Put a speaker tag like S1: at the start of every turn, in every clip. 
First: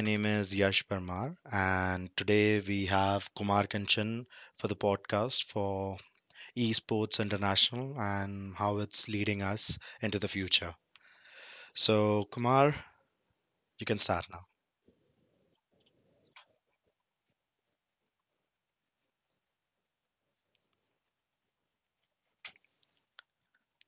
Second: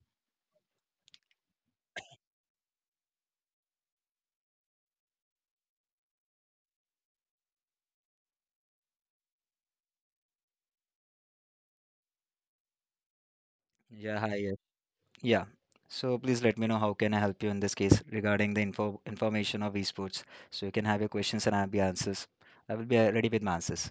S1: name is Yash Parmar, and today we have Kumar Kanchan for the podcast for Esports International and how it's leading us into the future. So, Kumar, you can
S2: या,
S1: start
S2: hi.
S1: now.
S2: Yeah. So please let me know how can I help you in this case regarding the info information of esports, so you can have your questions and I have your answers. I will be ready with my answers.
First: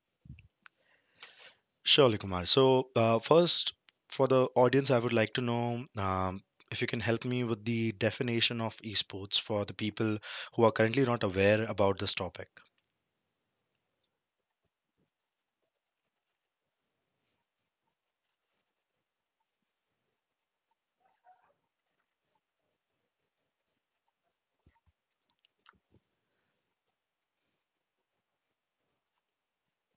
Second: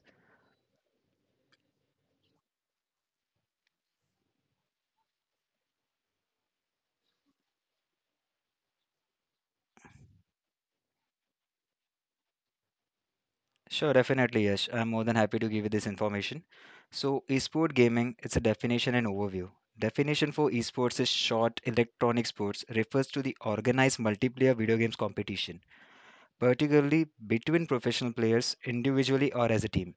S1: Surely, Kumar. So, first, for the audience, I would like to know if you can help me with the definition of esports for the people who are currently not aware about this topic.
S2: Sure, definitely, Yash. I'm more than happy to give you this information. So, esport gaming, it's a definition and overview. Definition for esports is short electronic sports, refers to the organized multiplayer video games competition, particularly between professional players individually or as a team.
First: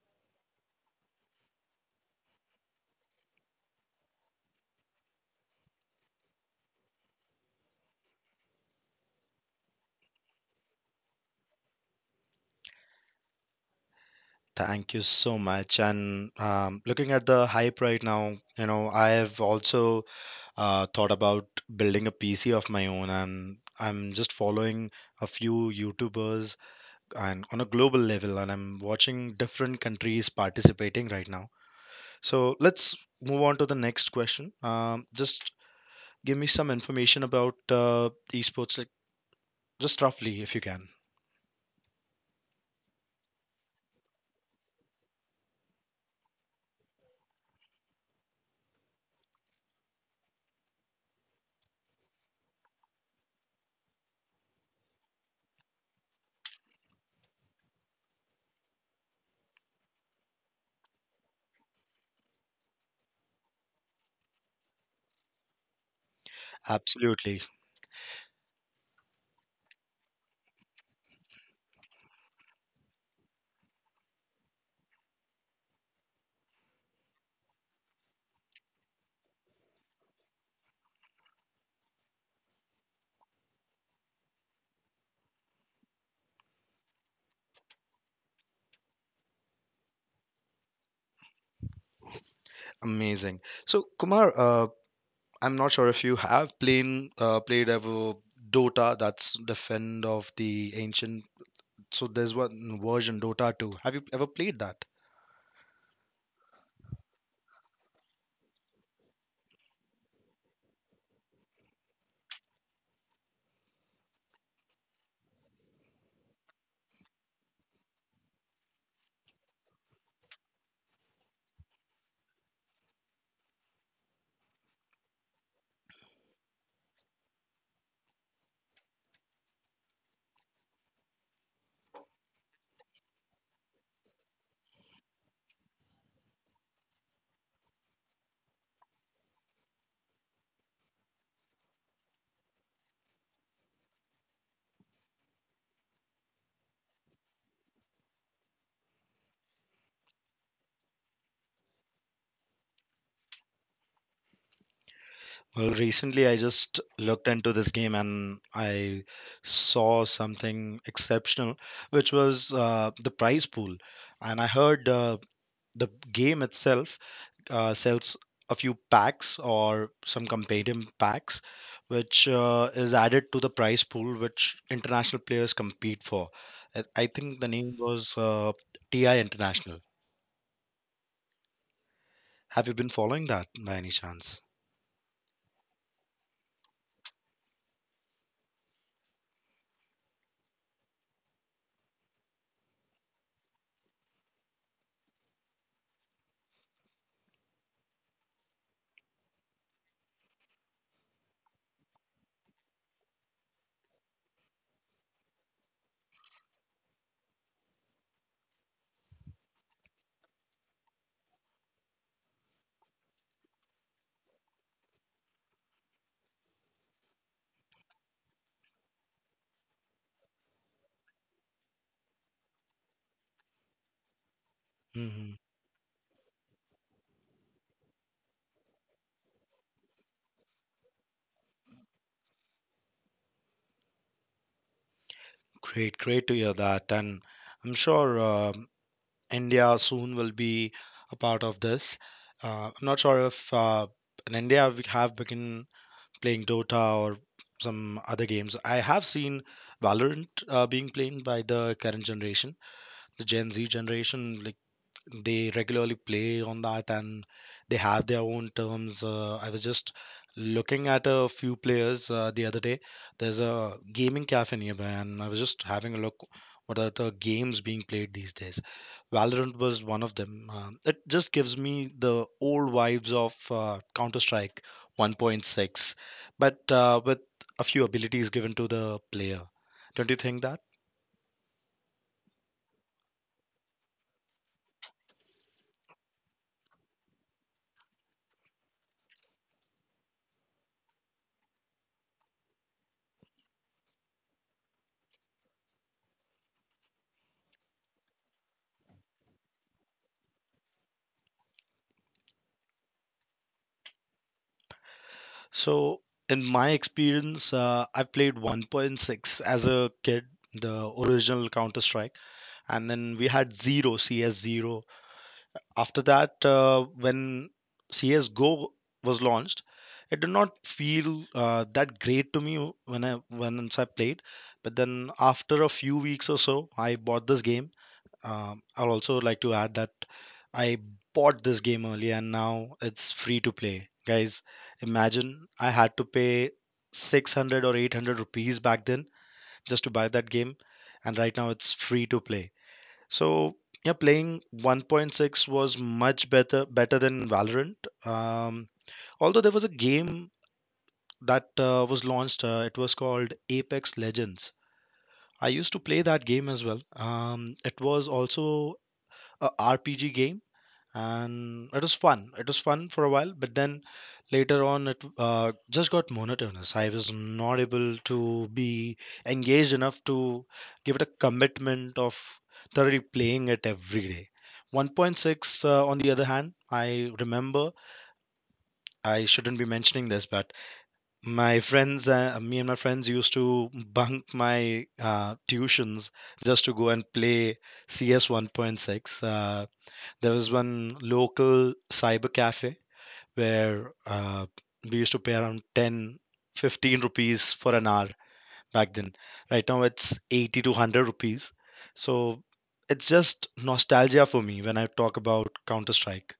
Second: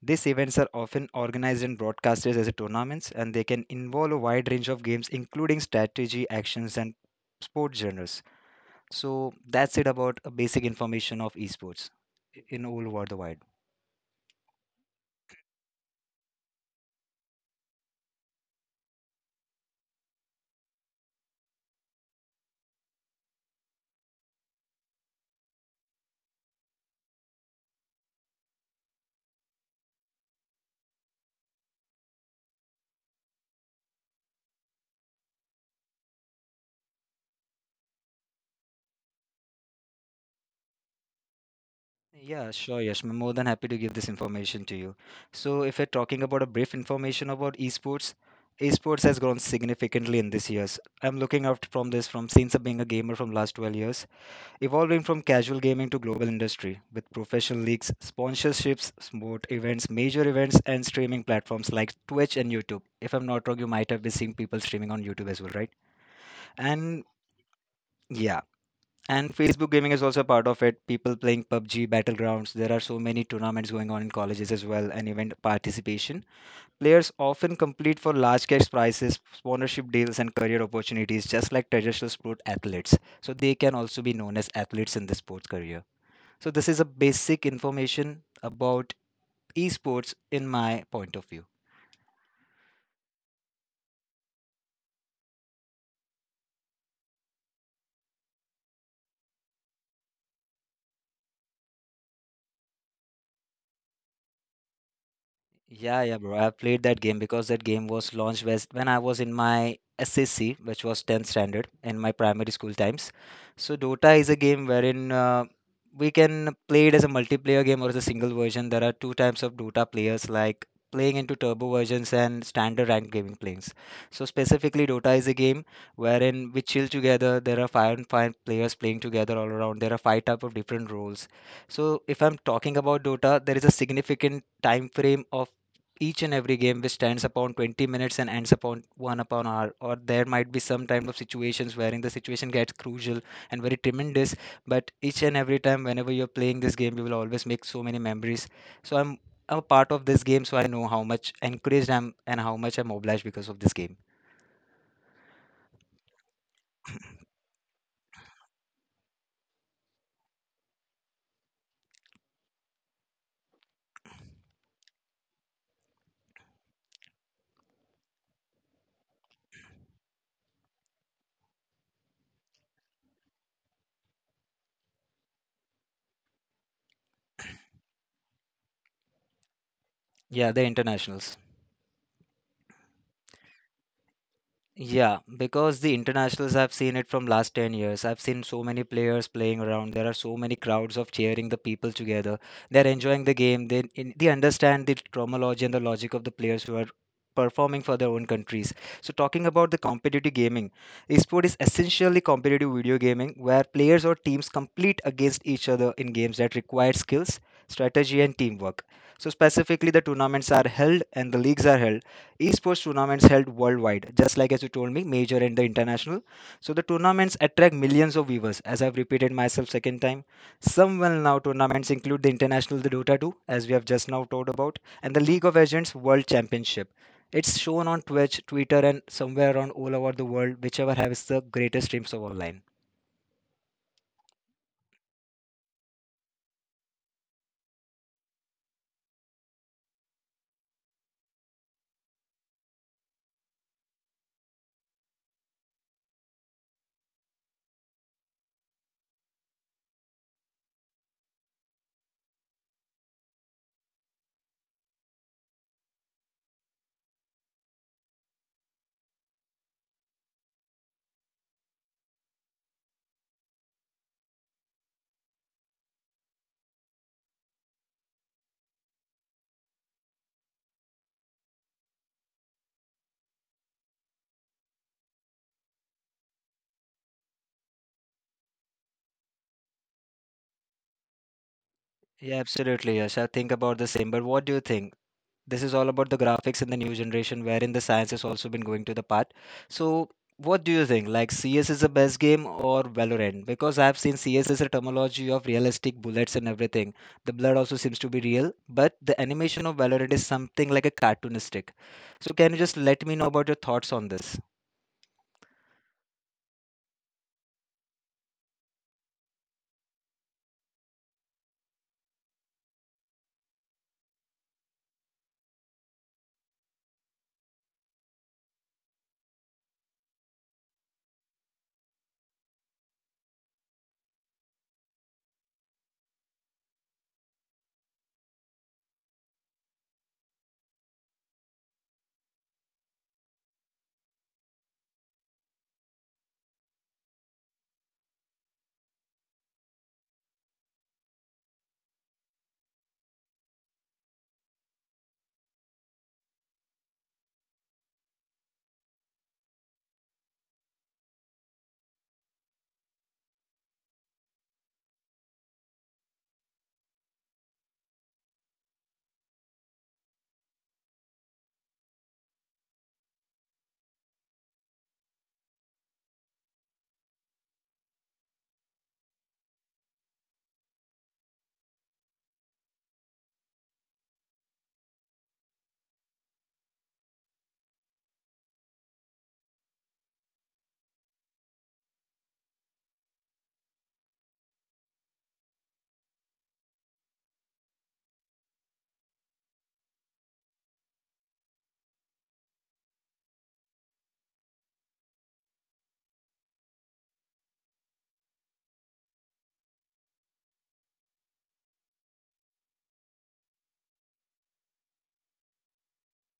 S2: These events are often organized and broadcasted as a tournaments, and they can involve a wide range of games, including strategy, actions, and sport genres. So that's it about a basic information of esports in all over the wide.
S1: Thank you so much. And looking at the hype right now, I have also thought about building a PC of my own, and I'm just following a few YouTubers and on a global level, and I'm watching different countries participating right now. So let's move on to the next question. Just give me some information about esports, like just roughly, if you can.
S2: Yeah, sure, Yash. I'm more than happy to give this information to you. So, if we're talking about a brief information about esports, esports has grown significantly in these years. I'm looking out from this from since being a gamer from last 12 years, evolving from casual gaming to global industry with professional leagues, sponsorships, sport events, major events, and streaming platforms like Twitch and YouTube. If I'm not wrong, you might have been seeing people streaming on YouTube as well, right? And
S1: Absolutely.
S2: yeah, and Facebook gaming is also a part of it. People playing PUBG, Battlegrounds. There are so many tournaments going on in colleges as well, and event participation. Players often compete for large cash prizes, sponsorship deals, and career opportunities, just like traditional sport athletes. So they can also be known as athletes in the sports career. So, this is a basic information about esports in my point of view.
S1: Amazing. So, Kumar, I'm not sure if you have played ever Dota. That's the friend of the ancient. So there's one version Dota 2. Have you ever played that?
S2: Yeah, yeah, bro. I played that game because that game was launched when I was in my SSC, which was 10th standard in my primary school times. So Dota is a game wherein we can play it as a multiplayer game or as a single version. There are two types of Dota players, like playing into turbo versions and standard ranked gaming playings. So specifically, Dota is a game wherein we chill together. There are five and five players playing together all around. There are five type of different roles. So if I'm talking about Dota, there is a significant time frame of each and every game which stands upon 20 minutes and ends upon one upon hour, or there might be some type of situations wherein the situation gets crucial and very tremendous. But each and every time whenever you're playing this game, you will always make so many memories. So I'm a part of this game, so I know how much encouraged I'm and how much I'm obliged because of this game.
S1: Well, recently I just looked into this game and I saw something exceptional, which was the prize pool. And I heard the game itself sells a few packs or some companion packs, which is added to the prize pool which international players compete for. I think the name was TI International.
S2: Yeah, the internationals.
S1: Have you been following that by any chance?
S2: Yeah, because the internationals, I've seen it from last 10 years. I've seen so many players playing around. There are so many crowds of cheering the people together. They're enjoying the game. They they understand the terminology and the logic of the players who are performing for their own countries. So talking about the competitive gaming, esport is essentially competitive video gaming where players or teams compete against each other in games that require skills, strategy, and teamwork. So specifically, the tournaments are held and the leagues are held. Esports tournaments held worldwide, just like as you told me, major and the international. So the tournaments attract millions of viewers, as I've repeated myself second time. Some well now tournaments include the international, the dota 2, as we have just now talked about, and the
S1: Hmm.
S2: League of Legends world championship. It's shown on Twitch, Twitter, and somewhere around all over the world, whichever has the greatest streams of online.
S1: Great, great to hear that. And I'm sure India soon will be a part of this. I'm not sure if in India we have begun playing Dota or some other games. I have seen Valorant being played by the current generation, the Gen Z generation. Like, they regularly play on that and they have their own terms. I was just looking at a few players the other day. There's a gaming cafe nearby, and I was just having a look what are the games being played these days. Valorant was one of them. It just gives me the old vibes of Counter Strike 1.6, but with a few abilities given to the player. Don't you think that?
S2: Yeah, absolutely, yes, I think about the same, but what do you think? This is all about the graphics in the new generation, wherein the science has also been going to the part. So, what do you think? Like, CS is the best game or Valorant? Because I've seen CS is a terminology of realistic bullets and everything. The blood also seems to be real, but the animation of Valorant is something like a cartoonistic. So, can you just let me know about your thoughts on this?
S1: So, in my experience, I played 1.6 as a kid, the original Counter Strike, and then we had Zero, CS0. After that, when CS:GO was launched, it did not feel that great to me when I when once I played. But then after a few weeks or so, I bought this game. I'll also like to add that I bought this game early and now it's free to play. Guys, imagine I had to pay 600 or 800 rupees back then just to buy that game, and right now it's free to play. So, yeah, playing 1.6 was much better than Valorant. Um, Although there was a game that was launched, it was called Apex Legends. I used to play that game as well. It was also a RPG game, and it was fun for a while, but then later on it just got monotonous. I was not able to be engaged enough to give it a commitment of thoroughly playing it every day. 1.6, on the other hand, I remember, I shouldn't be mentioning this, but my friends me and my friends used to bunk my tuitions just to go and play CS 1.6. There was one local cyber cafe where we used to pay around 10, 15 rupees for an hour back then. Right now it's 80 to 100 rupees. So it's just nostalgia for me when I talk about Counter Strike.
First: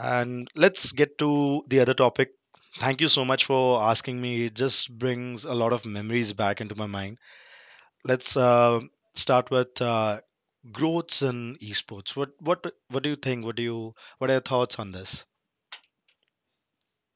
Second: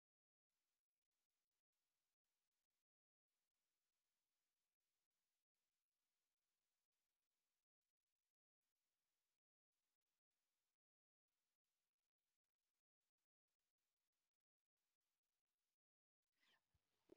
S1: And let's get to the other topic. Thank you so much for asking me. It just brings a lot of memories back into my mind. Let's start with growths in esports. What do you think? What are your thoughts on this?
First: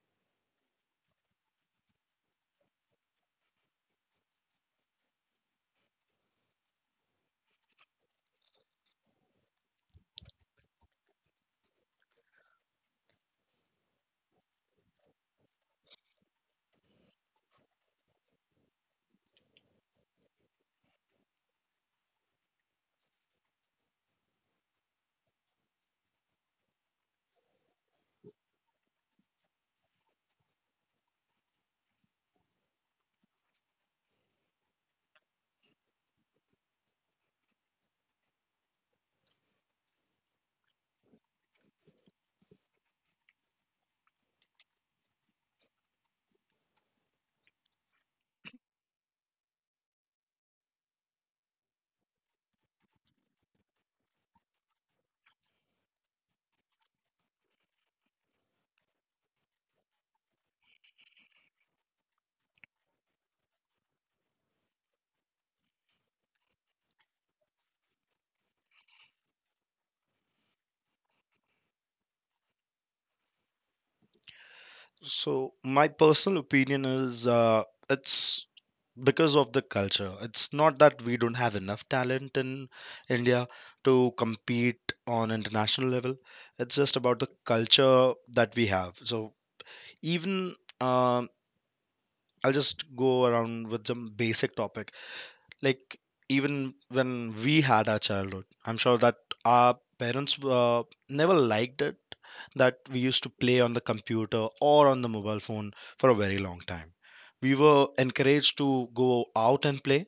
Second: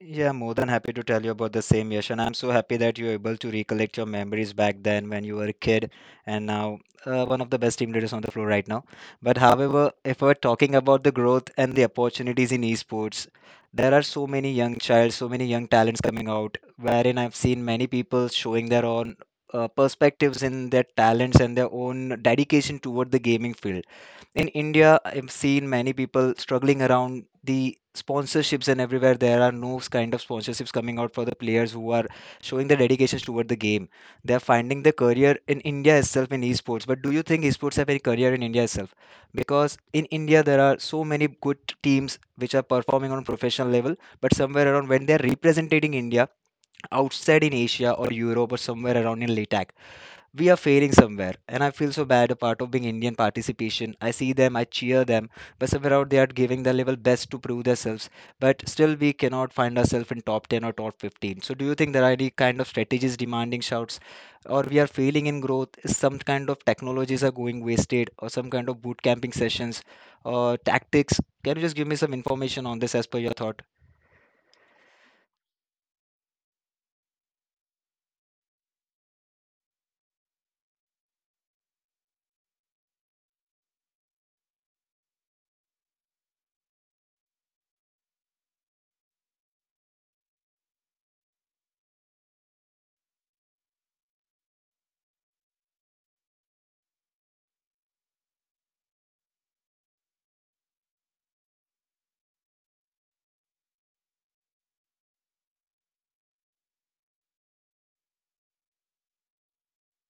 S2: Yeah, more than happy to tell you about the same, Yash. And I'm so happy that you're able to recollect your memories back then when you were a kid, and now one of the best team leaders on the floor right now. But however, if we're talking about the growth and the opportunities in esports, there are so many young child, so many young talents coming out, wherein I've seen many people showing their own perspectives in their talents and their own dedication toward the gaming field. In India, I've seen many people struggling around the sponsorships, and everywhere there are no kind of sponsorships coming out for the players who are showing their dedications toward the game. They are finding their career in India itself in esports. But do you think esports have any career in India itself? Because in India there are so many good teams which are performing on professional level, but somewhere around, when they are representing India outside in Asia or Europe or somewhere around in LATAC, we are failing somewhere, and I feel so bad a part of being Indian participation. I see them, I cheer them, but somewhere out they are giving their level best to prove themselves, but still we cannot find ourselves in top 10 or top 15. So do you think there are any kind of strategies demanding shouts, or we are failing in growth? Is some kind of technologies are going wasted, or some kind of boot camping sessions or tactics? Can you just give me some information on this as per your thought?
S1: So my personal opinion is it's because of the culture. It's not that we don't have enough talent in India to compete on international level. It's just about the culture that we have. So even um I'll just go around with some basic topic. Like, even when we had our childhood, I'm sure that our parents never liked it that we used to play on the computer or on the mobile phone for a very long time. We were encouraged to go out and play,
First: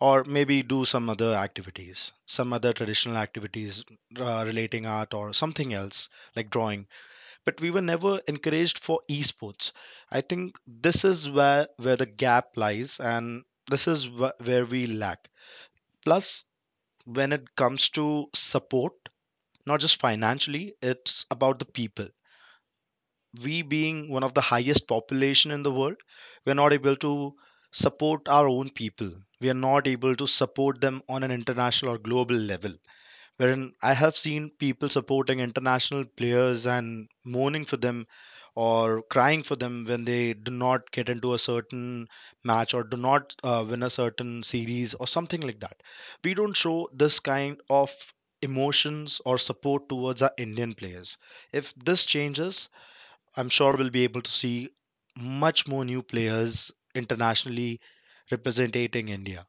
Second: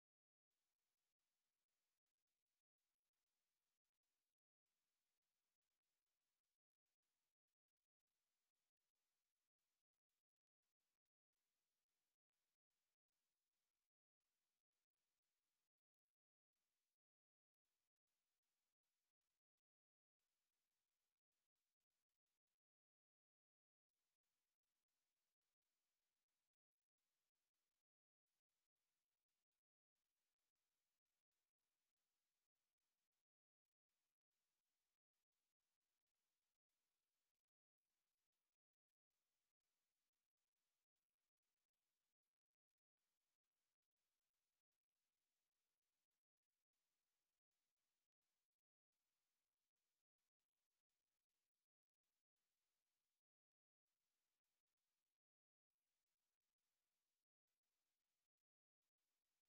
S1: or maybe do some other activities, some other traditional activities relating art or something else, like drawing. But we were never encouraged for esports. I think this is where the gap lies, and this is where we lack. Plus, when it comes to support, not just financially, it's about the people. We being one of the highest population in the world, we're not able to support our own people. We are not able to support them on an international or global level, wherein I have seen people supporting international players and mourning for them or crying for them when they do not get into a certain match or do not win a certain series or something like that. We don't show this kind of emotions or support towards our Indian players. If this changes, I'm sure we'll be able to see much more new players internationally representing India.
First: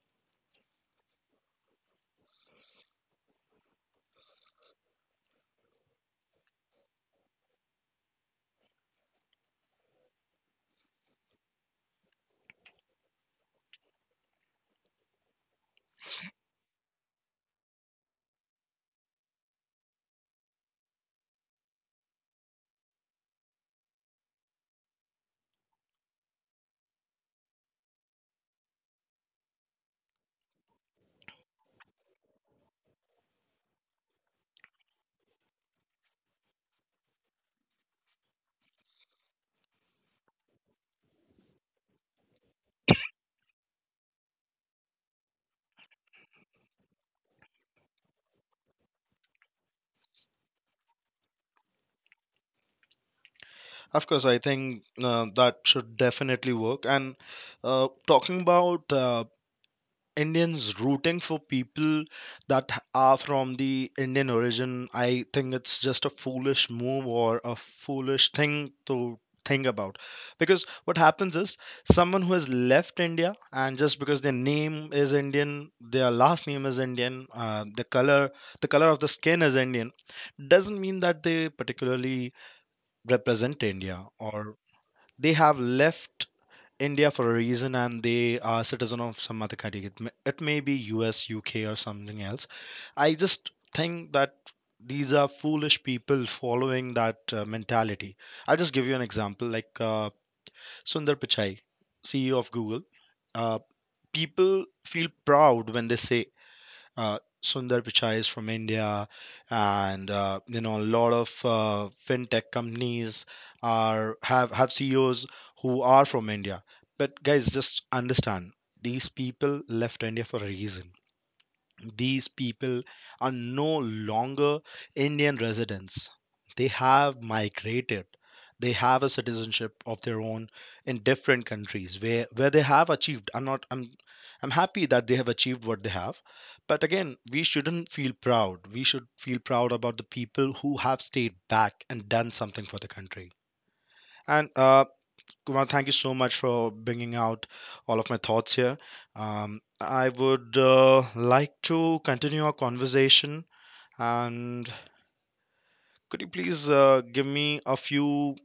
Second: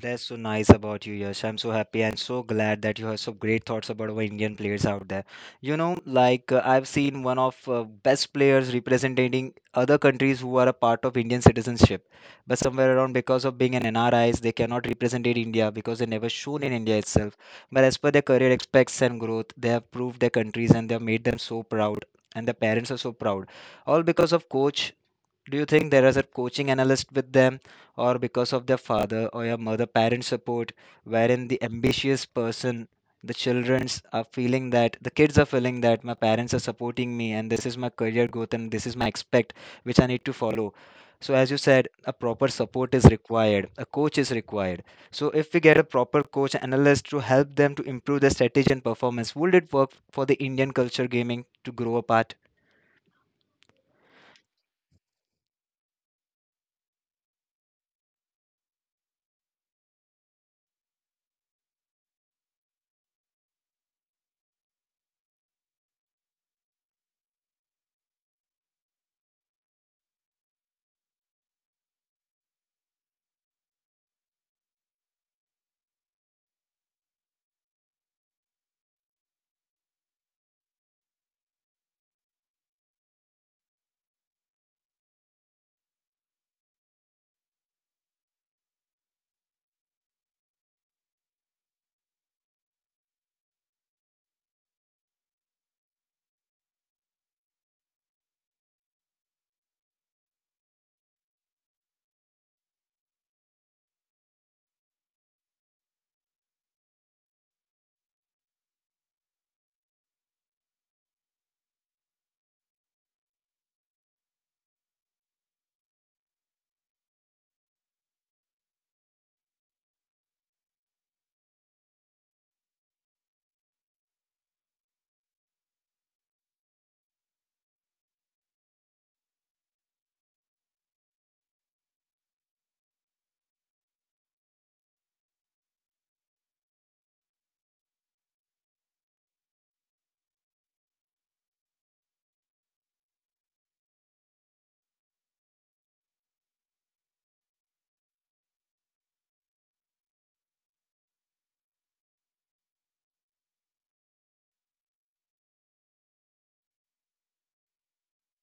S2: That's so nice about you, Yash. I'm so happy and so glad that you have so great thoughts about our Indian players out there. You know, like I've seen one of best players representing other countries who are a part of Indian citizenship, but somewhere around because of being an NRIs, they cannot represent it India because they never shown in India itself. But as per their career aspects and growth, they have proved their countries and they have made them so proud, and the parents are so proud, all because of coach. Do you think there is a coaching analyst with them, or because of their father or your mother parent support, wherein the ambitious person, the childrens are feeling that, the kids are feeling that my parents are supporting me and this is my career growth and this is my expect which I need to follow. So as you said, a proper support is required, a coach is required. So if we get a proper coach analyst to help them to improve their strategy and performance, would it work for the Indian culture gaming to grow apart?
S1: Of course, I think that should definitely work. And talking about Indians rooting for people that are from the Indian origin, I think it's just a foolish move or a foolish thing to think about. Because what happens is, someone who has left India, and just because their name is Indian, their last name is Indian, the color, of the skin is Indian, doesn't mean that they particularly represent India, or they have left India for a reason and they are citizen of some other country. It may be US, UK, or something else. I just think that these are foolish people following that mentality. I'll just give you an example, like Sundar Pichai, CEO of Google. Uh, People feel proud when they say Sundar Pichai is from India, and a lot of fintech companies are have CEOs who are from India. But guys, just understand, these people left India for a reason. These people are no longer Indian residents. They have migrated. They have a citizenship of their own in different countries, where they have achieved. I'm not I'm I'm happy that they have achieved what they have. But again, we shouldn't feel proud. We should feel proud about the people who have stayed back and done something for the country. And Kumar, thank you so much for bringing out all of my thoughts here. I would like to continue our conversation, and could you please give me a few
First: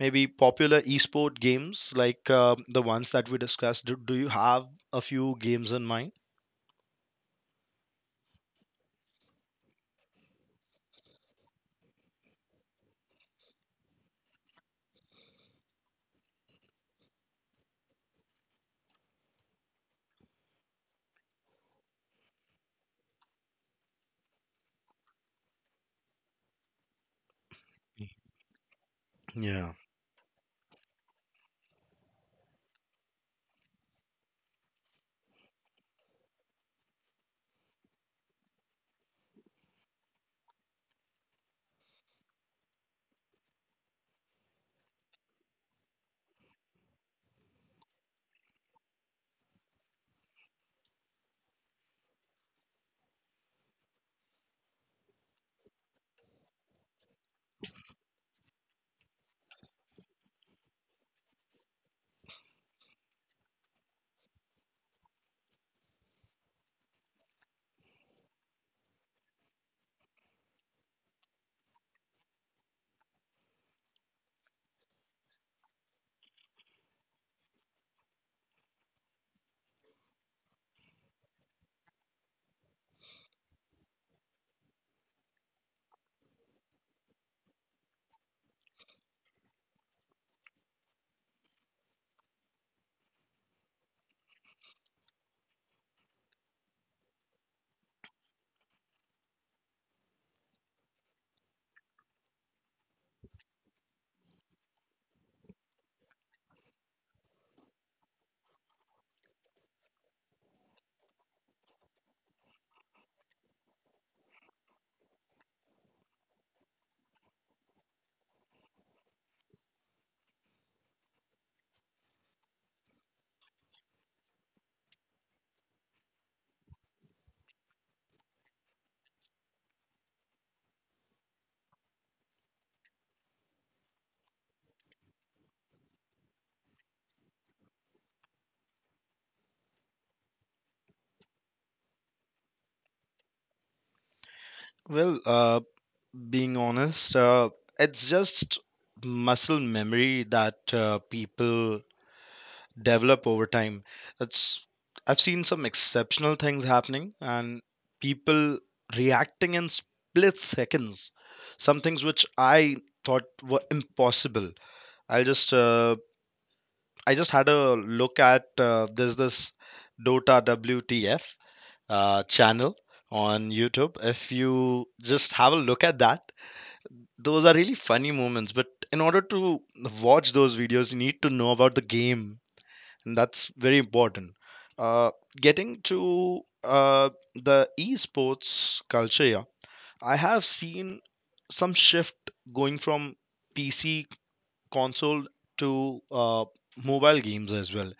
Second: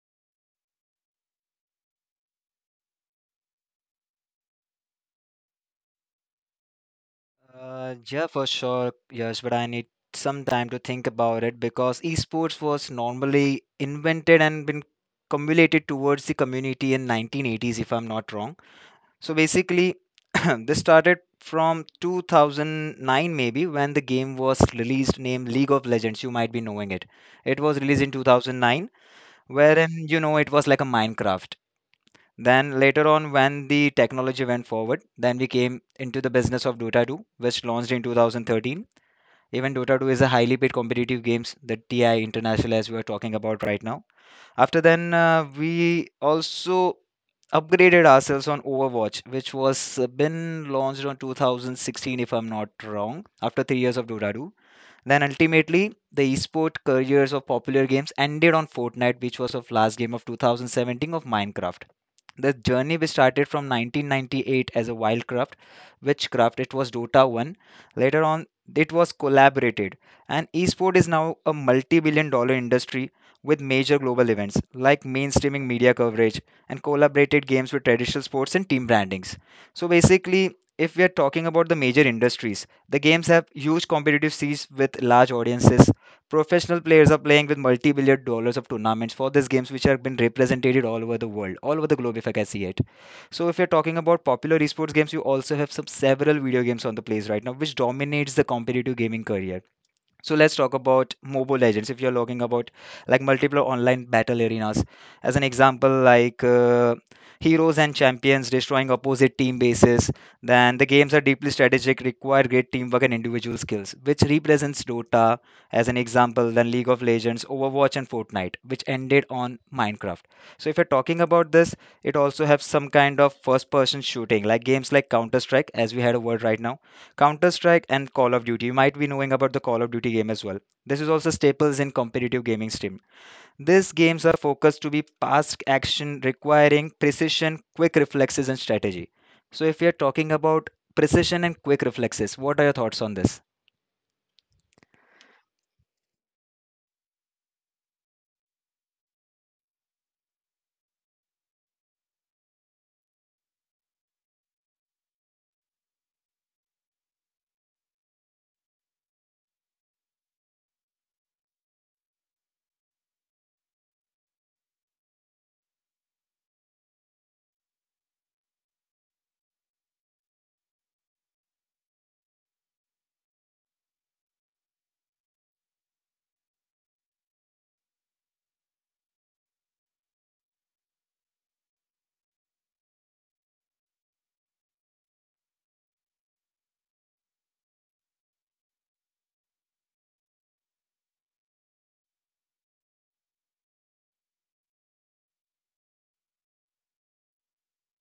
S1: maybe popular esport games, like the ones that we discussed? Do you have a few games in mind?
S2: Yeah, for sure, yes, but I need some time to think about it because esports was normally invented and been cumulated towards the community in 1980s, if I'm not wrong. So basically, this started from 2009 maybe when the game was released named League of Legends. You might be knowing it. It was released in 2009,
S1: Yeah.
S2: wherein you know it was like a Minecraft. Then later on, when the technology went forward, then we came into the business of Dota 2, which launched in 2013. Even Dota 2 is a highly paid competitive games, the TI International, as we are talking about right now. After then, we also upgraded ourselves on Overwatch, which was been launched on 2016, if I'm not wrong, after 3 years of Dota 2. Then ultimately, the esport careers of popular games ended on Fortnite, which was of last game of 2017 of Minecraft. The journey we started from 1998 as a wildcraft, witchcraft, it was dota 1. Later on, it was collaborated, and esport is now a multi-billion dollar industry with major global events like mainstreaming media coverage and collaborated games with traditional sports and team brandings. So basically, if we are talking about the major industries, the games have huge competitive seas with large audiences. Professional players are playing with multi-billion dollars of tournaments for these games, which have been represented all over the world, all over the globe, if I can see it. So, if you're talking about popular esports games, you also have some several video games on the place right now, which dominates the competitive gaming career. So let's talk about Mobile Legends. If you're talking about like multiple online battle arenas, as an example, like heroes and champions destroying opposite team bases, then the games are deeply strategic, require great teamwork and individual skills, which represents Dota as an example, then League of Legends, Overwatch, and Fortnite, which ended on Minecraft. So if you're talking about this, it also has some kind of first-person shooting, like games like Counter Strike, as we had a word right now. Counter Strike and Call of Duty. You might be knowing about the Call of Duty game as well. This is also staples in competitive gaming stream. These games are focused to be fast action requiring precision, quick reflexes, and strategy. So, if you're talking about precision and quick reflexes, what are your thoughts on this?
S1: Well, being honest, it's just muscle memory that people develop over time. It's I've seen some exceptional things happening and people reacting in split seconds. Some things which I thought were impossible. I just uh, I just had a look at there's this Dota WTF channel on YouTube. If you just have a look at that, those are really funny moments. But in order to watch those videos, you need to know about the game, and that's very important. Uh, Getting to the esports culture, yeah, I have seen some shift going from PC console to mobile games as well,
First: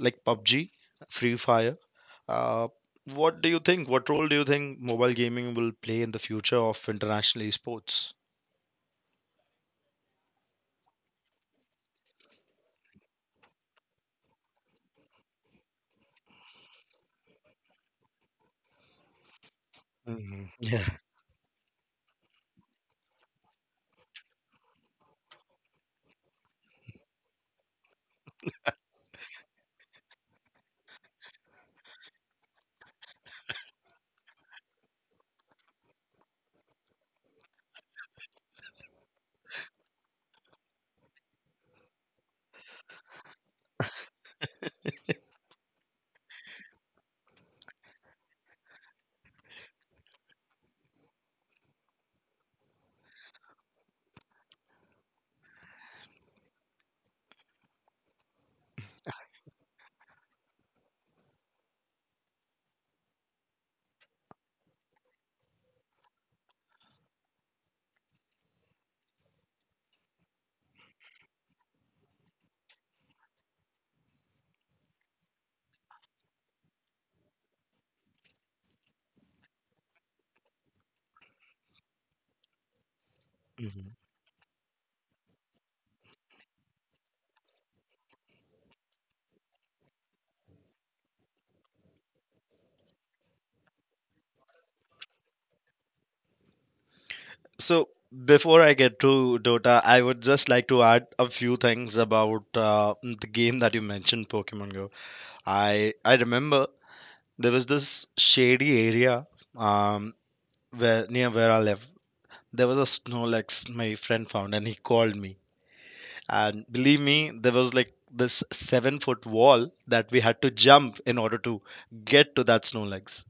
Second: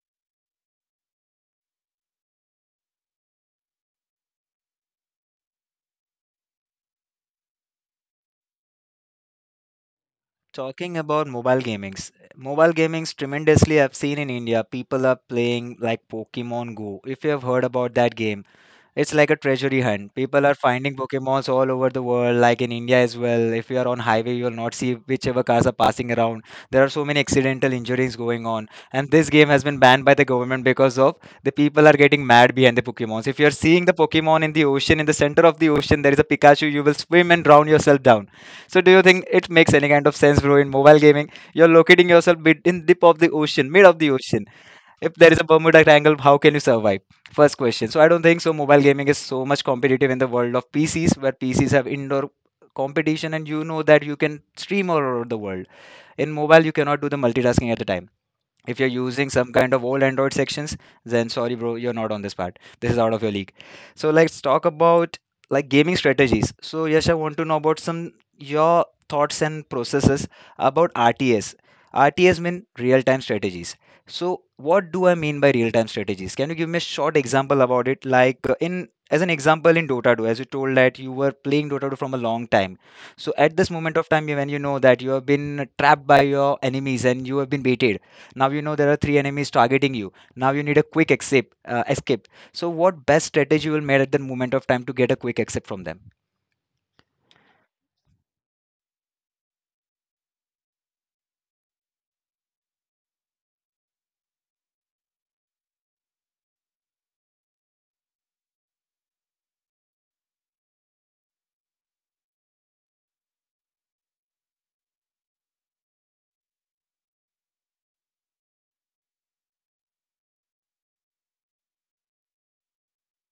S1: like PUBG, Free Fire. Uh, what do you think? What role do you think mobile gaming will play in the future of international esports?
S2: Talking about mobile gamings tremendously I've seen in India. People are playing like Pokemon Go. If you have heard about that game, it's like a treasury hunt. People
S1: Hmm.
S2: are finding Pokemons all over the world, like in India as well. If you are on highway, you will not see whichever cars are passing around. There are so many accidental injuries going on, and this game has been banned by the government because of the people are getting mad behind the Pokemons. If you are seeing the Pokemon in the ocean, in the center of the ocean, there is a Pikachu. You will swim and drown yourself down. So, do you think it makes any kind of sense, bro? In mobile gaming, you're locating yourself bit in deep of the ocean, mid of the ocean, if there is a Bermuda Triangle, how can you survive? First question. So I don't think so. Mobile gaming is so much competitive in the world of PCs, where PCs have indoor competition, and you know that you can stream all over the world. In mobile, you cannot do the multitasking at a time if you're using some kind of old android sections, then sorry bro, you're not on this part, this is out of your league. So let's talk about like gaming strategies. So Yash, I want to know about some your thoughts and processes about RTS. RTS mean real time strategies. So what do I mean by real time strategies? Can you give me a short example about it, like in as an example in Dota 2, as you told that you were playing Dota 2 from a long time. So at this
S1: Yeah.
S2: moment of time when you know that you have been trapped by your enemies and you have been baited, now you know there are three enemies targeting you, now you need a quick escape. So what best strategy will made at that moment of time to get a quick escape from them?
S1: So before I get to Dota, I would just like to add a few things about the game that you mentioned, Pokemon Go. I remember there was this shady area, um where near where I live. There was a Snorlax my friend found, and he called me. And believe me, there was like this 7 foot wall that we had to jump in order to get to that Snorlax,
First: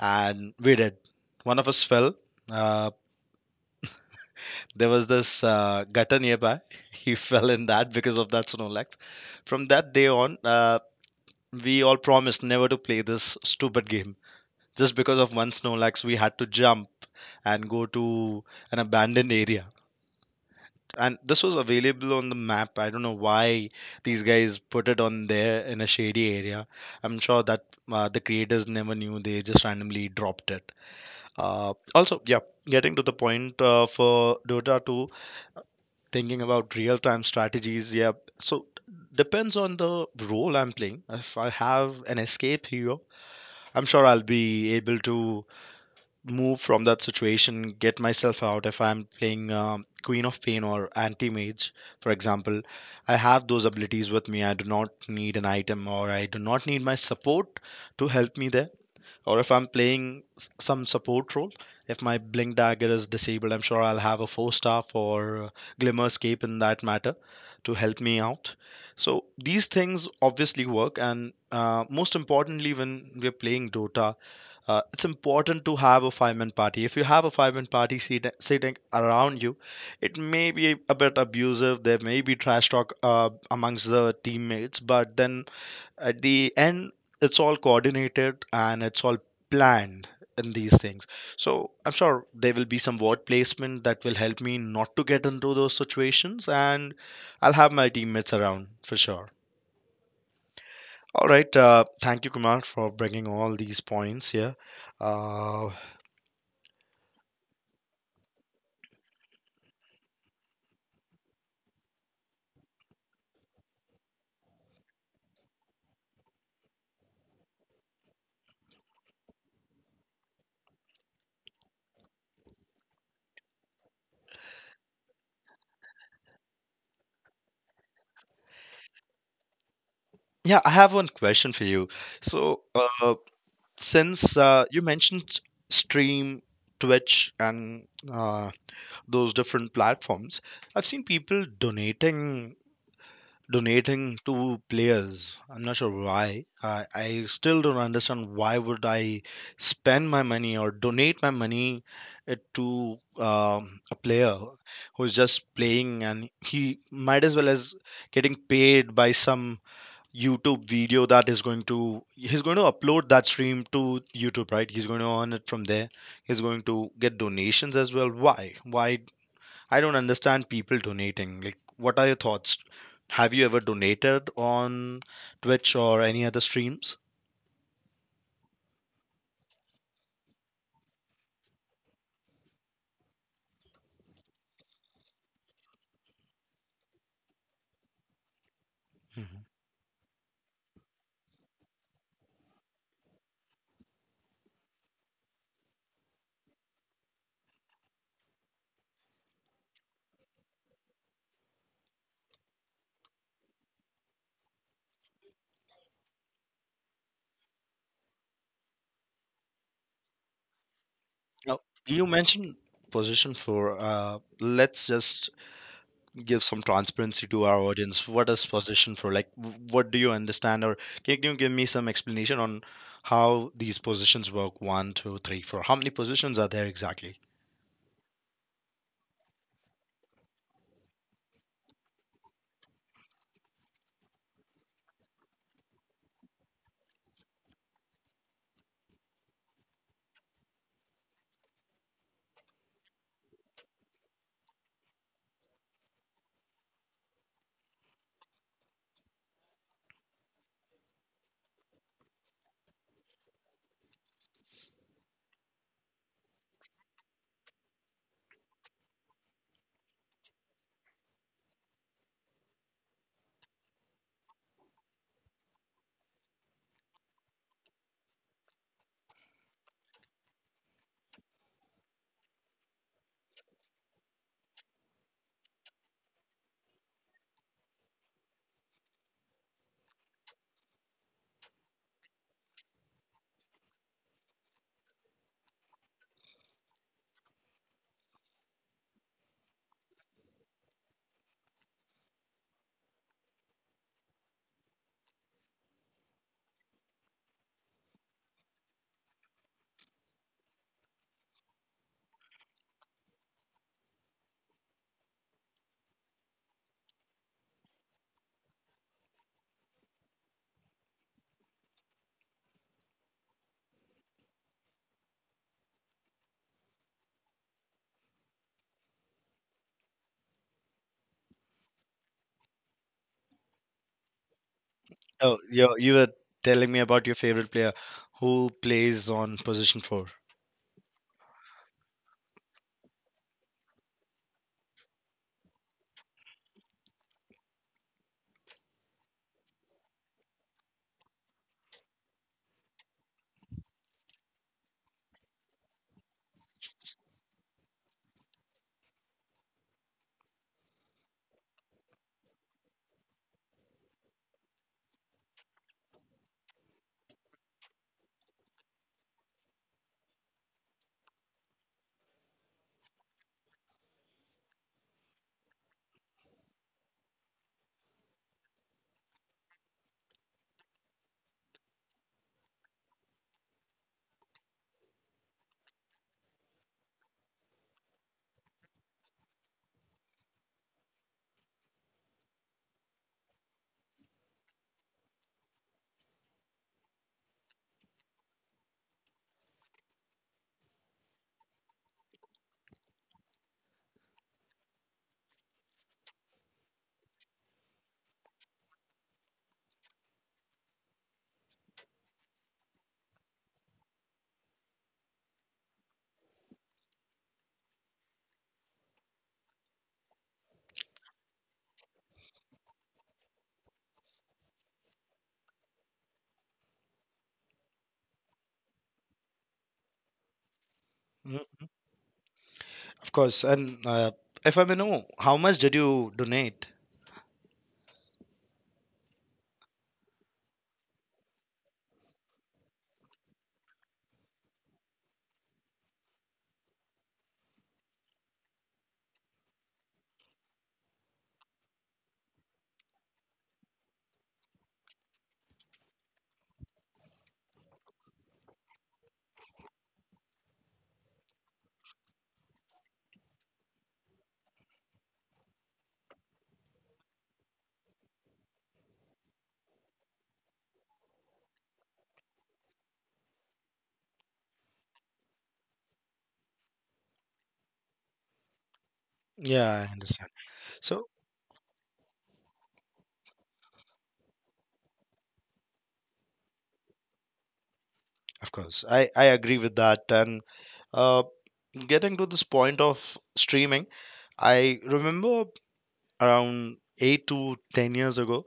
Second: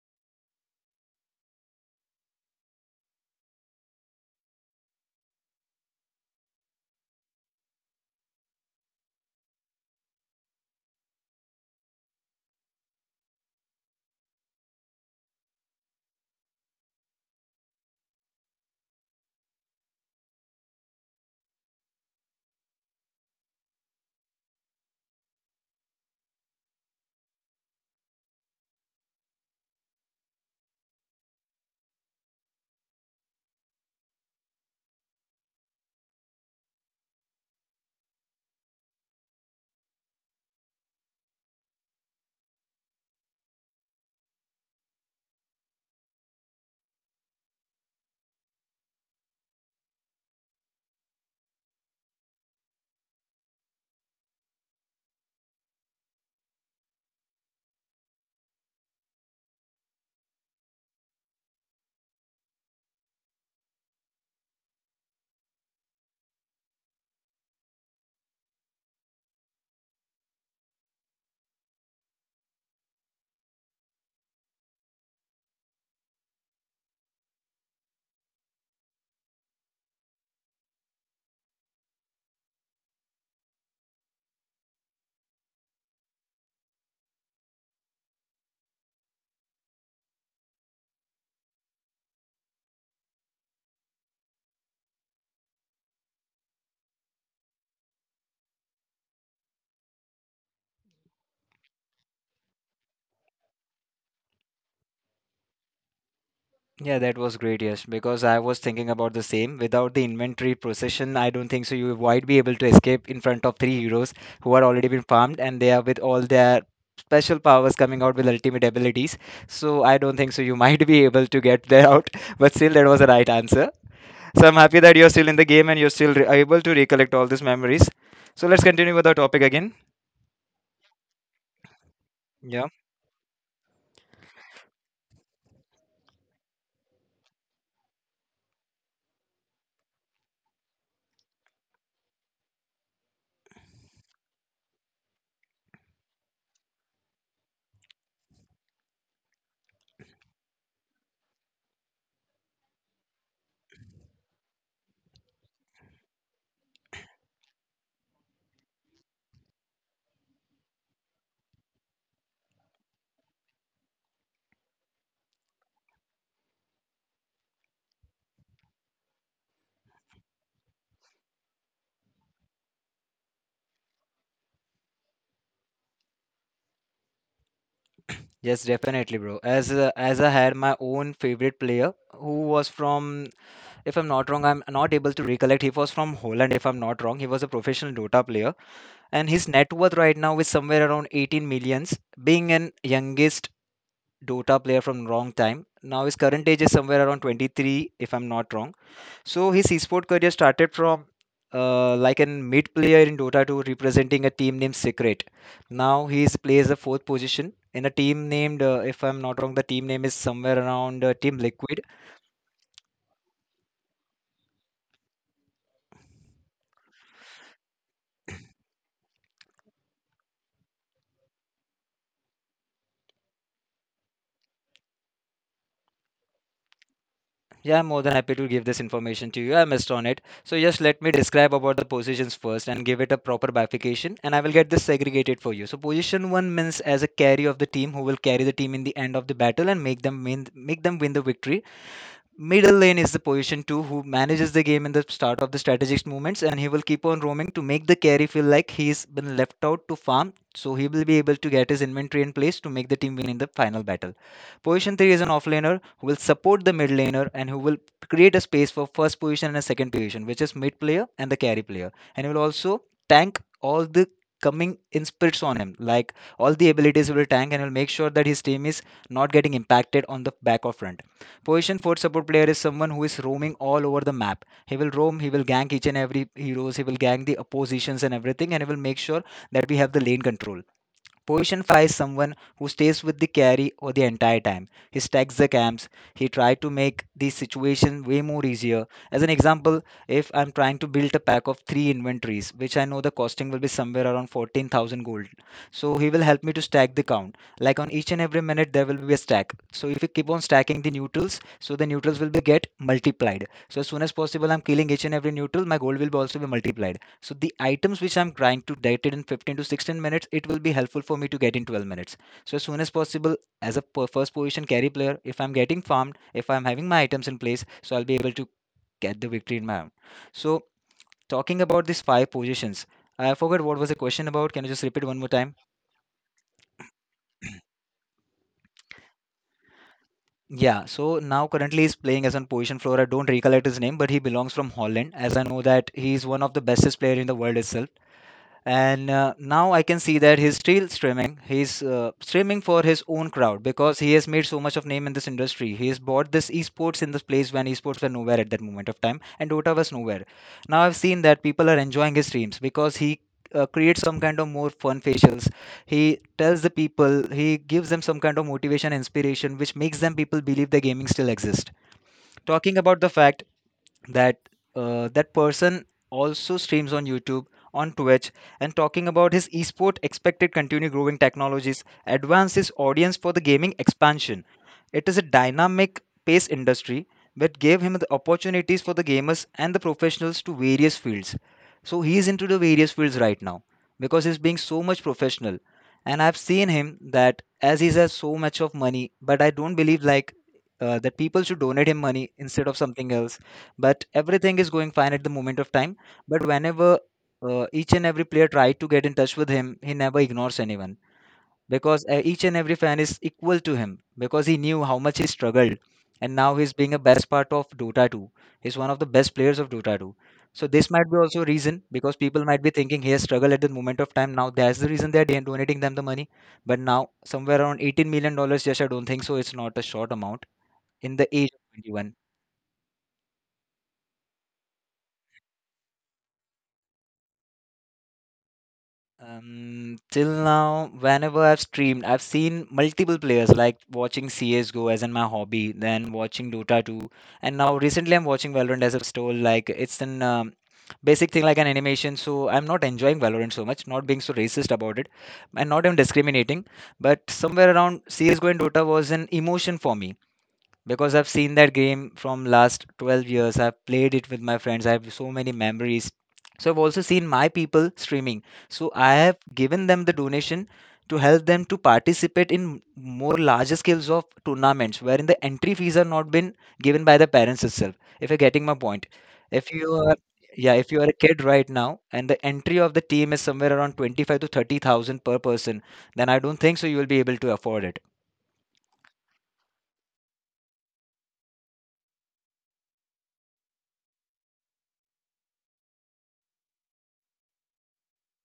S1: and we did. One of us fell. Uh, There was this gutter nearby. He fell in that because of that Snorlax. From that day on, we all promised never to play this stupid game. Just because of one Snorlax, we had to jump and go to an abandoned area. And this was available on the map. I don't know why these guys put it on there in a shady area. I'm sure that the creators never knew. They just randomly dropped it. Yeah, getting to the point for Dota 2, thinking about real time strategies, yeah. So depends on the role I'm playing. If I have an escape hero, I'm sure I'll be able to move from that situation, get myself out. If I'm playing Queen of Pain or Anti Mage, for example, I have those abilities with me. I do not need an item or I do not need my support to help me there. Or if I'm playing some support role, if my Blink Dagger is disabled, I'm sure I'll have a four staff or Glimmer Scape in that matter to help me out. So these things obviously work, and most importantly when we're playing Dota, it's important to have a five-man party. If you have a five-man party sitting around you, it may be a bit abusive, there may be trash talk amongst the teammates, but then at the end, it's all coordinated and it's all planned in these things. So I'm sure there will be some word placement that will help me not to get into those situations, and I'll have my teammates around for sure. All right, thank you, Kumar, for bringing all these points here. Uh,
S2: Yeah, that was great. Yes, because I was thinking about the same. Without the inventory procession, I don't think so you might be able to escape in front of three heroes who are already been farmed and they are with all their special powers coming out with ultimate abilities. So I don't think so you might be able to get there out but still that was the right answer. So I'm happy that you're still in the game and you're still able to recollect all these memories. So let's continue with our topic again.
S1: yeah I have one question for you. So
S2: Yeah.
S1: since you mentioned stream, Twitch, and those different platforms, I've seen people donating, to players. I'm not sure why I still don't understand why would I spend my money or donate my money to a player who's just playing, and he might as well as getting paid by some YouTube video that is going to, he's going to upload that stream to YouTube, right? He's going to earn it from there, he's going to get donations as well. Why? I don't understand people donating. Like, what are your thoughts? Have you ever donated on Twitch or any other streams?
S2: Yes, definitely, bro. As I had my own favorite player who was from, if I'm not wrong, I'm not able to recollect. He was from Holland, if I'm not wrong. He was a professional Dota player, and
S1: Mhm.
S2: his net worth right now is somewhere around 18 millions. Being an youngest Dota player from wrong time, now his current age is somewhere around 23, if I'm not wrong. So his esport career started from like a mid player in Dota 2 representing a team named Secret. Now he is, plays the fourth position in a team named, if I'm not wrong, the team name is somewhere around Team
S1: Now,
S2: Liquid.
S1: you mentioned position 4. Let's just give some transparency to our audience. What is position four? Like, what do you understand, or can you give me some explanation on how these positions work? One, two, three, four. How many positions are there exactly?
S2: Yeah, I'm more than happy to give this information to you. I missed on it. So just let me describe about the positions first and give it a proper bifurcation and I will get this segregated for you. So position 1 means as a carry of the team who will carry the team in the end of the battle and make them win the victory. Middle lane is the position too, who manages the game in the start of the strategic movements, and he will keep on roaming to make the carry feel like he's been left out to farm, so he will be able to get his inventory in place to make the team win in the final battle. Position 3 is an offlaner who will support the mid laner and who will create a space for first position and a second position, which is mid player and the carry player, and he will also tank all the coming in on him, like all the abilities he will tank and will make sure that his team is not getting impacted on the back or front. Position 4 support player is someone who is roaming all over the map. He will roam, he will gank each and every heroes, he will gank the oppositions and everything, and he will make sure that we have the lane control. Position 5 is someone who stays with the carry or the entire time. He stacks the camps. He tries to make the situation way more easier. As an example, if I'm trying to build a pack of three inventories, which I know the costing will be somewhere around 14,000 gold. So he will help me to stack the count. Like on each and every minute, there will be a stack. So if we keep on stacking the neutrals, so the neutrals will be get multiplied. So as soon as possible, I'm killing each and every neutral, my gold will be also be multiplied. So the items which I'm trying to get it in 15 to 16 minutes, it will be helpful for me to get in 12 minutes. So as soon as possible, as a first position carry player, if I'm getting farmed, if I'm having my items in place, so I'll be able to get the victory in my hand. So talking about these five positions, I forgot what was the question about. Can you just repeat one more
S1: Oh,
S2: time?
S1: you were telling me about your favorite player who plays on position four.
S2: Yeah, so now currently he's playing as on position floor. I don't recollect his name, but he belongs from Holland. As I know that he is one of the bestest player in the world itself. And now I can see that he's still streaming. He's streaming for his own crowd because he has made so much of name in this industry. He has bought this esports in this place when esports were nowhere at that moment of time and Dota was nowhere. Now I've seen that people are enjoying his streams because he creates some kind of more fun facials. He tells the people, he gives them some kind of motivation inspiration which makes them people believe the gaming still exists. Talking about the fact that that person also streams on YouTube, on Twitch, and talking about his esport expected continue growing technologies, advance his audience for the gaming expansion. It is a dynamic pace industry that gave him the opportunities for the gamers and the professionals to various fields. So he is into the various fields right now because he's being so much professional. And I've seen him that as he has so much of money, but I don't believe like that people should donate him money instead of something else. But everything is going fine at the moment of time. But whenever each and every player tried to get in touch with him, he never ignores anyone because each and every fan is equal to him because he knew how much he struggled. And now he's being a best part of Dota 2. He's one of the best players of Dota 2. So this might be also a reason because people might be thinking he has struggled at the moment of time, now that's the reason they're donating them the money. But now somewhere around 18 million dollars, yes, I don't think so, it's not a short amount in the age of 21.
S1: Of course. And if I may know, how much did you donate?
S2: Till now, whenever I've streamed, I've seen multiple players like watching CSGO as in my hobby, then watching Dota 2, and now recently I'm watching Valorant, as I've told. Like it's an basic thing like an animation, so I'm not enjoying Valorant so much, not being so racist about it, and not even discriminating. But somewhere around CSGO and Dota was an emotion for me because I've seen that game from last 12 years. I've played it with my friends. I have so many memories. So I've also seen my people streaming. So I have given them the donation to help them to participate in more larger scales of tournaments wherein the entry fees are not been given by the parents itself. If you're getting my point. If
S1: Yeah, I
S2: you are
S1: understand.
S2: yeah, if you
S1: So,
S2: are a kid right now and the entry of the team is somewhere around 25 to 30,000 per person, then I don't think so you will be able to afford it.
S1: of course, I agree with that. And uh, getting to this point of streaming, I remember around 8 to 10 years ago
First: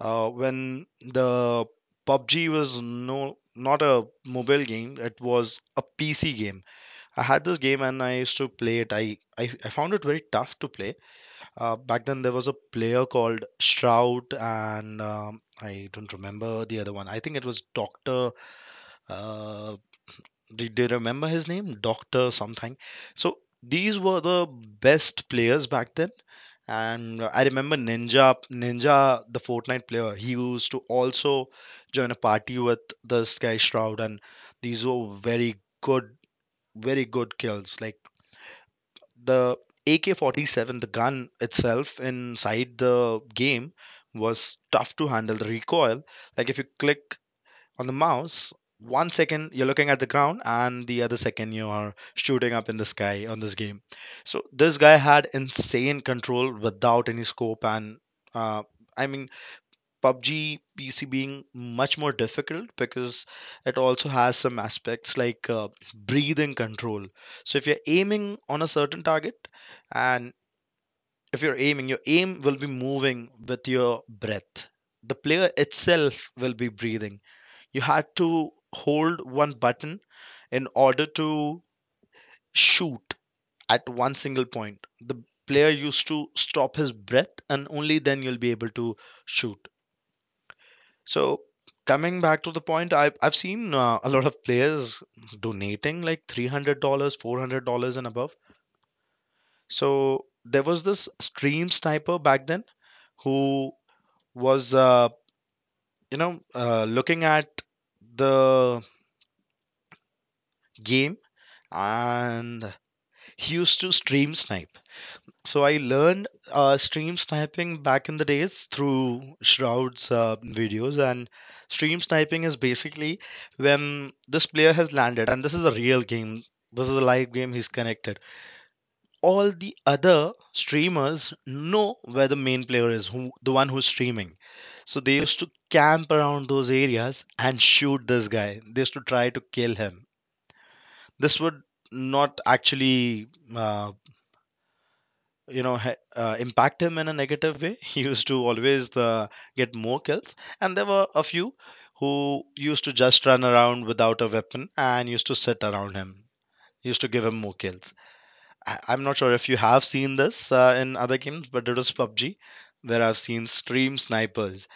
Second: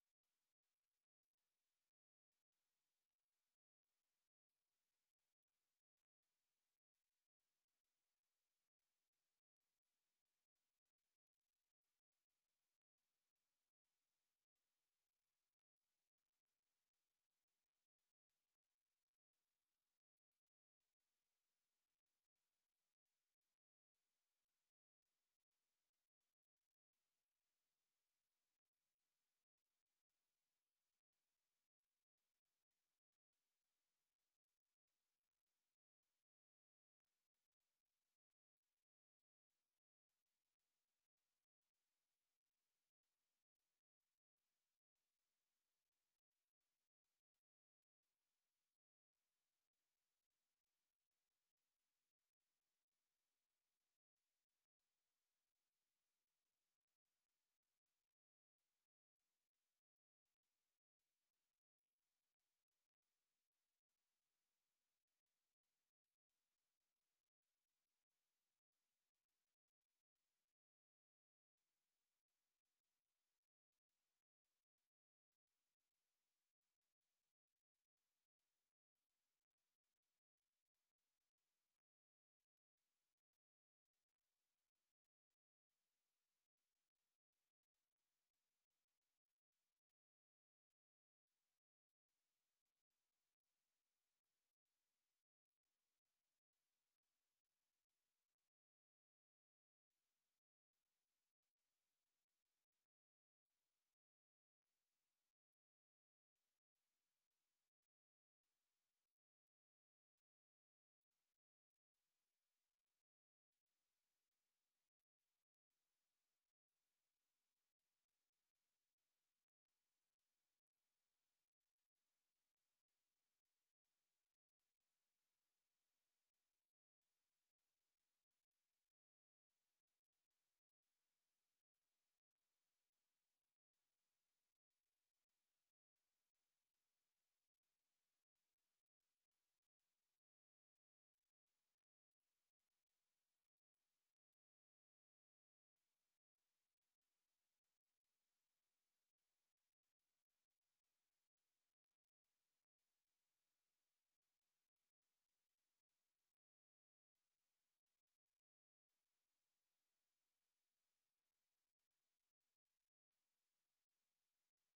S1: when the PUBG was, no, not a mobile game; it was a PC game. I had this game and I used to play it. I found it very tough to play. Back then, there was a player called Stroud, and I don't remember the other one. I think it was Doctor. Uh, do you remember his name? Doctor something. So these were the best players back then. And I remember Ninja, the Fortnite player. He used to also join a party with this guy Shroud, and these were very good, very good kills. Like the AK-47, the gun itself inside the game was tough to handle. The recoil, like if you click on the mouse, one second you're looking at the ground and the other second you are shooting up in the sky on this game. So this guy had insane control without any scope. And uh, I mean PUBG PC being much more difficult because it also has some aspects like breathing control. So if you're aiming on a certain target and if you're aiming, your aim will be moving with your breath. The player itself will be breathing. You had to hold one button in order to shoot at one single point. The player used to stop his breath and only then you'll be able to shoot. So coming back to the point, I've seen a lot of players donating like $300, $400, and above. So there was this stream sniper back then who was looking at the game, and he used to stream snipe. So I learned stream sniping back in the days through Shroud's videos, and stream sniping is basically when this player has landed, and this is a real game. This is a live game. He's connected. All the other streamers know where the main player is, who the one who's streaming. So they used to camp around those areas and shoot this guy. They used to try to kill him. This would not actually uh, impact him in a negative way. He used to always get more kills, and there were a few who used to just run around without a weapon and used to sit around him, used to give him more kills. I'm not sure if you have seen this in other games, but it was PUBG where I've seen stream snipers.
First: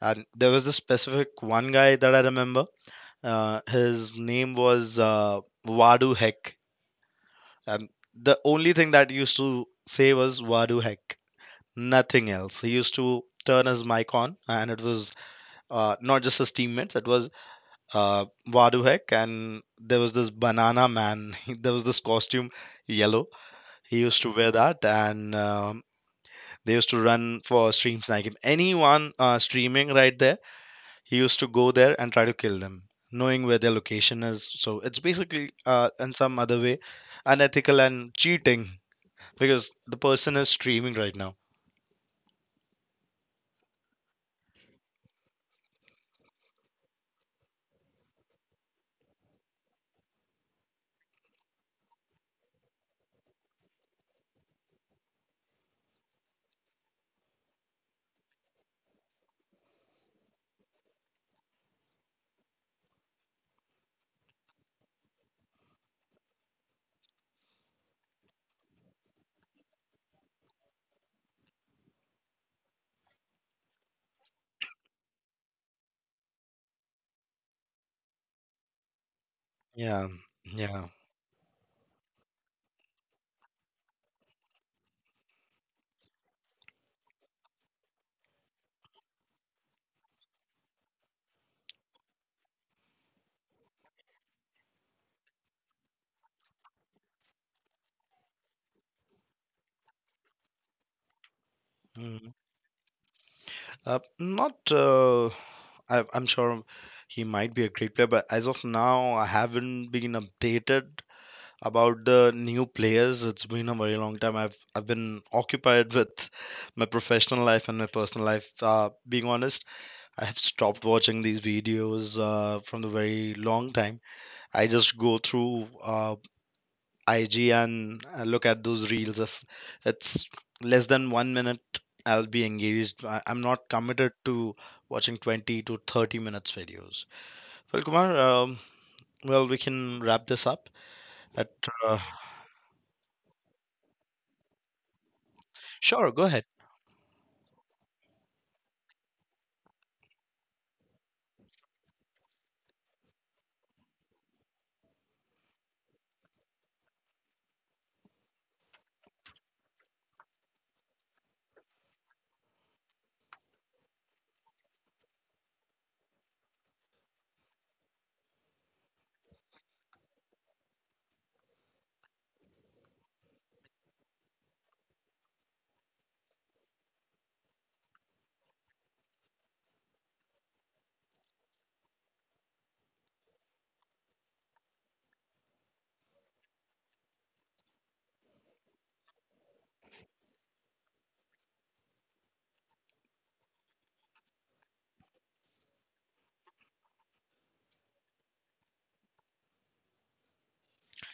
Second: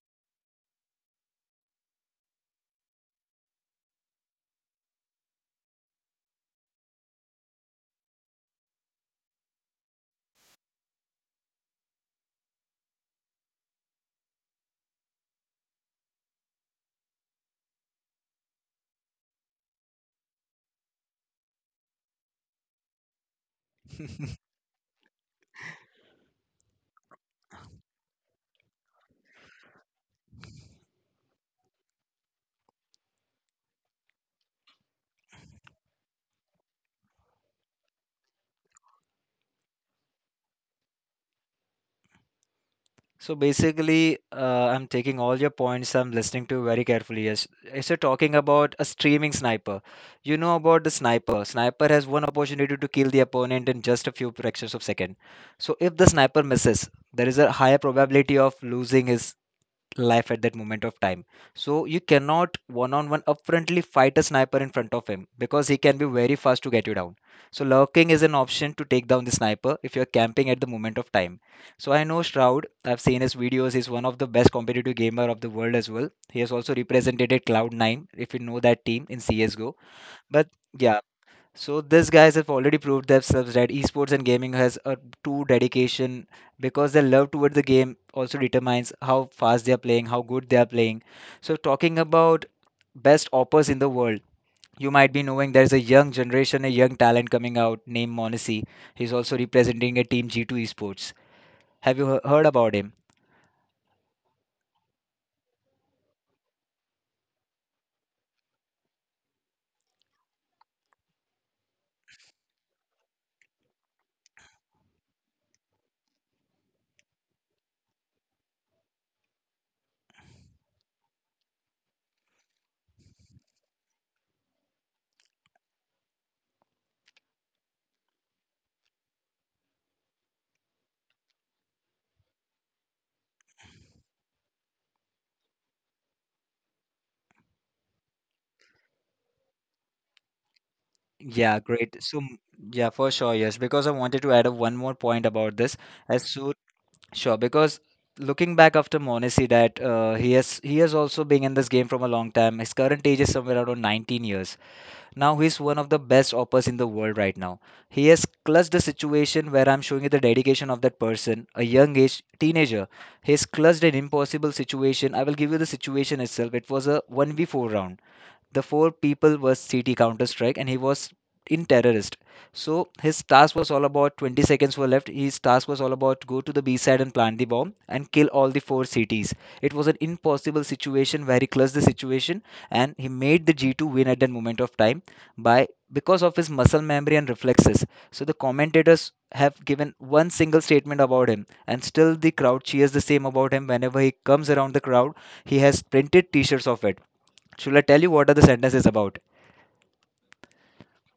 S1: And there was this specific one guy that I remember. His name was Wadu Heck. And the only thing that he used to say was "Wadu Heck," nothing else. He used to turn his mic on, and it was not just his teammates. It was Vaduhek, and there was this banana man. There was this costume, yellow. He used to wear that, and they used to run for stream sniping. Anyone streaming right there, he used to go there and try to kill them, knowing where their location is. So it's basically in some other way unethical and cheating, because the person is streaming right now.
S2: So basically, I'm taking all your points. I'm listening to very carefully. Yes, if you're talking about a streaming sniper, you know about the sniper. Sniper has one opportunity to kill the opponent in just a few fractions of second. So if the sniper misses, there is a higher probability of losing his life at that moment of time. So you cannot one on one upfrontly fight a sniper in front of him because he can be very fast to get you down. So lurking is an option to take down the sniper if you're camping at the moment of time. So I know Shroud, I've seen his videos, he's one of the best competitive gamer of the world as well. He has also represented Cloud9 if you know that team in CSGO.
S1: Yeah,
S2: But
S1: yeah.
S2: yeah, so these guys have already proved themselves that esports and gaming has a true dedication because their love toward the game also determines how fast they are playing, how good they are playing. So talking about best oppers in the world, you might be knowing there is a young generation, a young talent coming out named Monesi. He's also representing a team G2 Esports. Have you
S1: Mm.
S2: heard about him?
S1: Not, I'm sure he might be a great player, but as of now, I haven't been updated about the new players. It's been a very long time. I've been occupied with my professional life and my personal life. Being honest, I have stopped watching these videos from the very long time. I just go through IG, and look at those reels. If it's less than one minute, I'll be engaged. I'm not committed to watching 20 to 30 minutes videos. Well, Kumar, well, we can wrap this up. At
S2: Yeah, great.
S1: uh,
S2: Yeah, for sure, yes. Because I wanted to add up one more point about this.
S1: sure, go
S2: As
S1: ahead.
S2: soon Sure, because looking back after Monesi, that he has also been in this game from a long time. His current age is somewhere around 19 years. Now he's one of the best oppers in the world right now. He has clutched the situation where I'm showing you the dedication of that person, a young age teenager. He's clutched an impossible situation. I will give you the situation itself. It was a 1v4 round. The four people were CT Counter Strike, and he was in terrorist. So his task was all about 20 seconds were left. His task was all about go to the B side and plant the bomb and kill all the four CTs. It was an impossible situation, very clutch the situation, and he made the G2 win at that moment of time by because of his muscle memory and reflexes. So the commentators have given one single statement about him, and still the crowd cheers the same about him whenever he comes around the crowd. He has printed T-shirts of it. Should I tell you what are the sentences about?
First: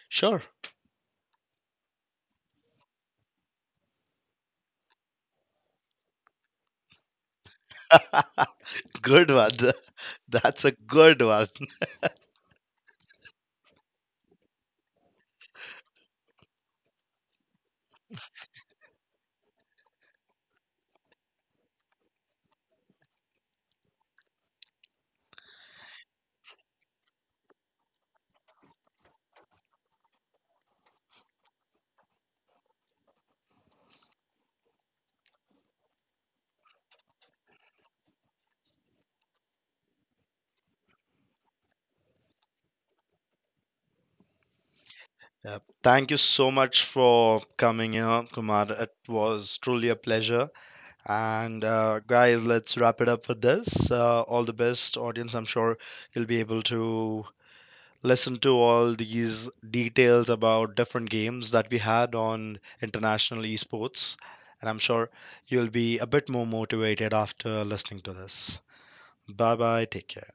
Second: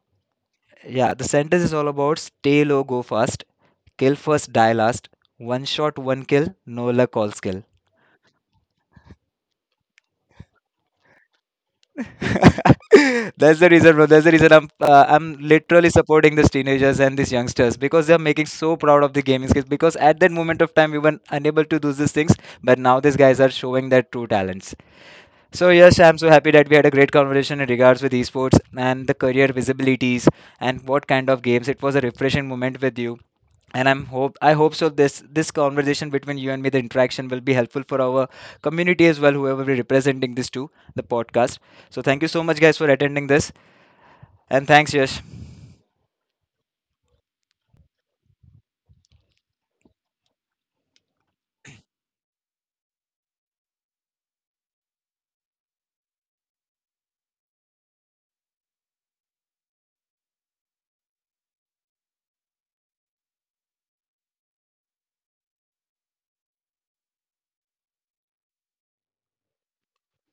S1: Sure.
S2: Yeah, the sentence is all about stay low, go fast, kill first, die last, one shot, one kill, no luck, all skill.
S1: Good one. That's a good one.
S2: That's the reason, bro. That's the reason I'm literally supporting these teenagers and these youngsters because they are making so proud of the gaming skills. Because at that moment of time, we were unable to do these things, but now these guys are showing their true talents. So yes, I'm so happy that we had a great conversation in regards with esports and the career visibilities and what kind of games. It was a refreshing moment with you. And I hope so this conversation between you and me, the interaction will be helpful for our community as well, whoever we're representing this to, the podcast. So thank you so much guys for attending this, and thanks Yash.
S1: Yeah. Thank you so much for coming here, Kumar. It was truly a pleasure. And guys, let's wrap it up for this. All the best, audience. I'm sure you'll be able to listen to all these details about different games that we had on international esports. And I'm sure you'll be a bit more motivated after listening to this. Bye bye. Take care.